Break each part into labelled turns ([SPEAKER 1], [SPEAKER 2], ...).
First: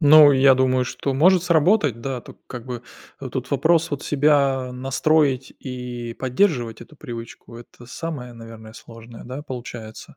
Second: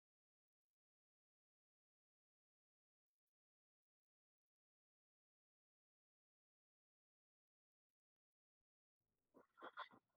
[SPEAKER 1] Ну, я думаю, что может сработать, да. Тут, как бы, тут вопрос себя настроить и поддерживать эту привычку. Это самое, наверное, сложное, да, получается?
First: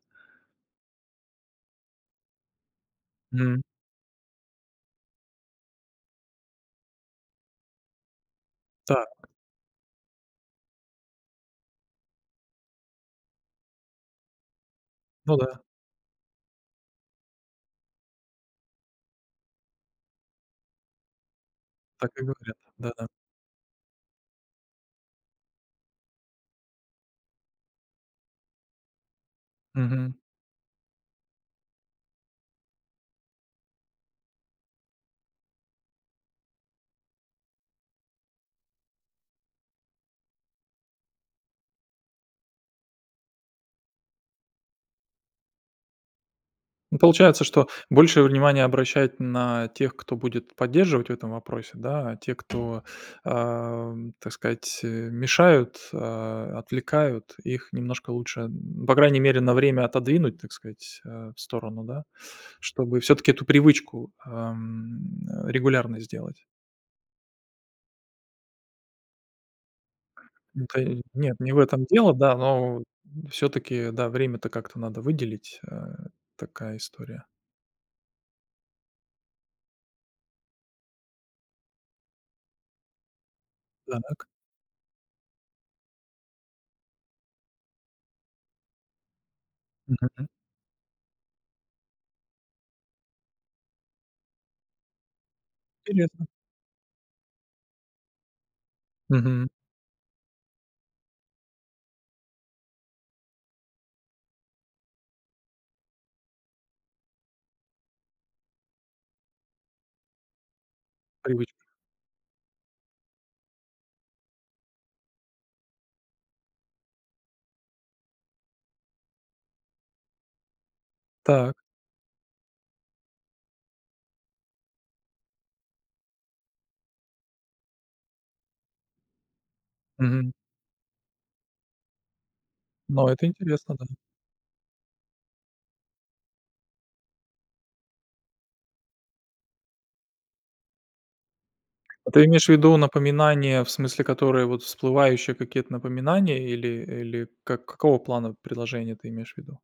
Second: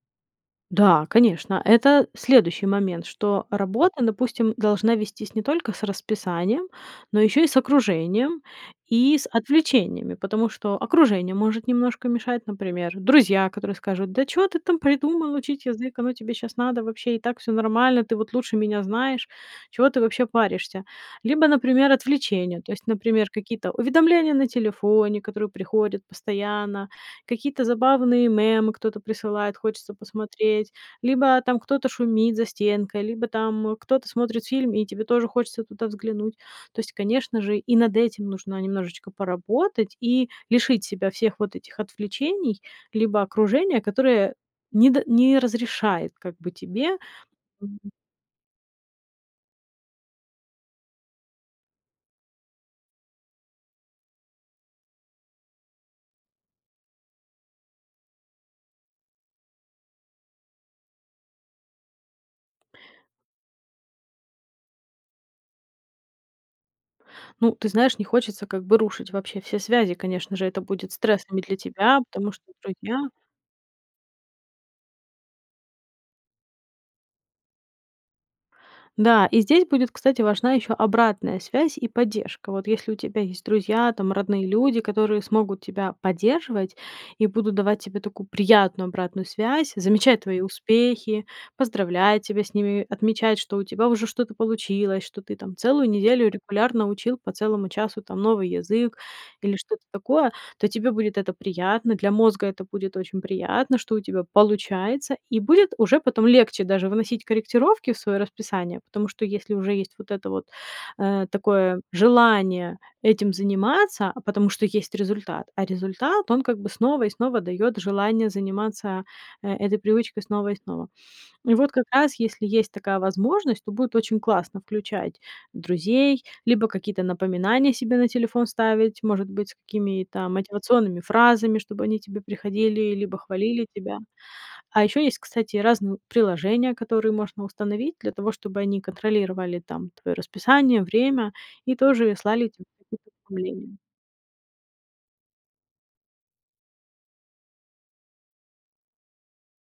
[SPEAKER 2] Да, конечно. Это следующий момент, что
[SPEAKER 1] М.
[SPEAKER 2] работа, допустим, должна вестись не только с расписанием, но ещё и с окружением, и
[SPEAKER 1] Так.
[SPEAKER 2] с отвлечениями, потому что окружение может немножко мешать, например, друзья, которые скажут: "Да чё ты там придумал,
[SPEAKER 1] Ну да.
[SPEAKER 2] учить язык? Оно тебе щас надо вообще? И так всё нормально, ты вот лучше меня знаешь. Чего ты вообще паришься?" Либо, например,
[SPEAKER 1] Так и говорят,
[SPEAKER 2] отвлечения. То есть,
[SPEAKER 1] да-да.
[SPEAKER 2] например, какие-то уведомления на телефоне, которые приходят постоянно, какие-то забавные мемы кто-то присылает, хочется
[SPEAKER 1] Мгм.
[SPEAKER 2] посмотреть, либо там кто-то шумит за стенкой, либо там кто-то смотрит фильм, и тебе тоже хочется туда взглянуть. То есть, конечно же, и над этим нужно немножечко поработать и лишить себя всех вот этих отвлечений, либо окружения, которое не д не разрешает как бы
[SPEAKER 1] Ну,
[SPEAKER 2] тебе
[SPEAKER 1] получается, что
[SPEAKER 2] м
[SPEAKER 1] большее внимание обращать на тех, кто будет поддерживать в этом вопросе, да, а те, кто, ам, так сказать, э, мешают, а, м, отвлекают, их немножко лучше, м, по крайней мере, на время отодвинуть, так сказать, а, в сторону, да? Чтобы всё-таки эту привычку, а, м, э, регулярной сделать.
[SPEAKER 2] Ну, ты знаешь, не хочется как бы рушить вообще все связи. Конечно же, это
[SPEAKER 1] Ну, ко
[SPEAKER 2] будет
[SPEAKER 1] Нет,
[SPEAKER 2] стрессом и
[SPEAKER 1] не
[SPEAKER 2] для
[SPEAKER 1] в этом
[SPEAKER 2] тебя,
[SPEAKER 1] дело,
[SPEAKER 2] потому
[SPEAKER 1] да,
[SPEAKER 2] что
[SPEAKER 1] но
[SPEAKER 2] друзья
[SPEAKER 1] всё-таки, да, время-то как-то надо выделить. А, такая история.
[SPEAKER 2] Да, и здесь будет, кстати, важна ещё обратная связь и поддержка. Вот если у тебя есть друзья, там,
[SPEAKER 1] Так.
[SPEAKER 2] родные люди, которые смогут тебя поддерживать и будут давать тебе такую приятную обратную связь, замечать
[SPEAKER 1] Понятно.
[SPEAKER 2] твои успехи, поздравлять тебя с ними, отмечать, что у тебя уже что-то получилось, что ты там целую
[SPEAKER 1] Понятно.
[SPEAKER 2] неделю регулярно учил по целому часу, там, новый язык
[SPEAKER 1] Мгм.
[SPEAKER 2] или что-то такое, то тебе будет это приятно, для мозга это будет очень приятно, что у тебя получается. И будет уже потом легче даже вносить корректировки в своё расписание, потому что если уже есть вот это вот, э,
[SPEAKER 1] Привычка.
[SPEAKER 2] такое желание этим заниматься, а потому что есть результат, а результат он как бы снова и снова дает желание заниматься, э, этой привычкой снова и снова. И
[SPEAKER 1] Так.
[SPEAKER 2] вот как раз, если есть такая возможность, то будет очень классно включать друзей, либо какие-то напоминания себе на телефон ставить, может быть, с какими-то
[SPEAKER 1] Мгм.
[SPEAKER 2] мотивационными фразами, чтобы они тебе приходили,
[SPEAKER 1] Да,
[SPEAKER 2] либо
[SPEAKER 1] это
[SPEAKER 2] хвалили
[SPEAKER 1] интересно, да.
[SPEAKER 2] тебя. А ещё есть, кстати, разные приложения, которые можно установить для того, чтобы они контролировали, там, твоё расписание, время и тоже
[SPEAKER 1] Ты имеешь
[SPEAKER 2] слали
[SPEAKER 1] в
[SPEAKER 2] тебе
[SPEAKER 1] виду
[SPEAKER 2] какие-то
[SPEAKER 1] напоминания, в
[SPEAKER 2] уведомления.
[SPEAKER 1] смысле, которые вот всплывающие какие-то напоминания или или как какого плана приложения ты имеешь в виду?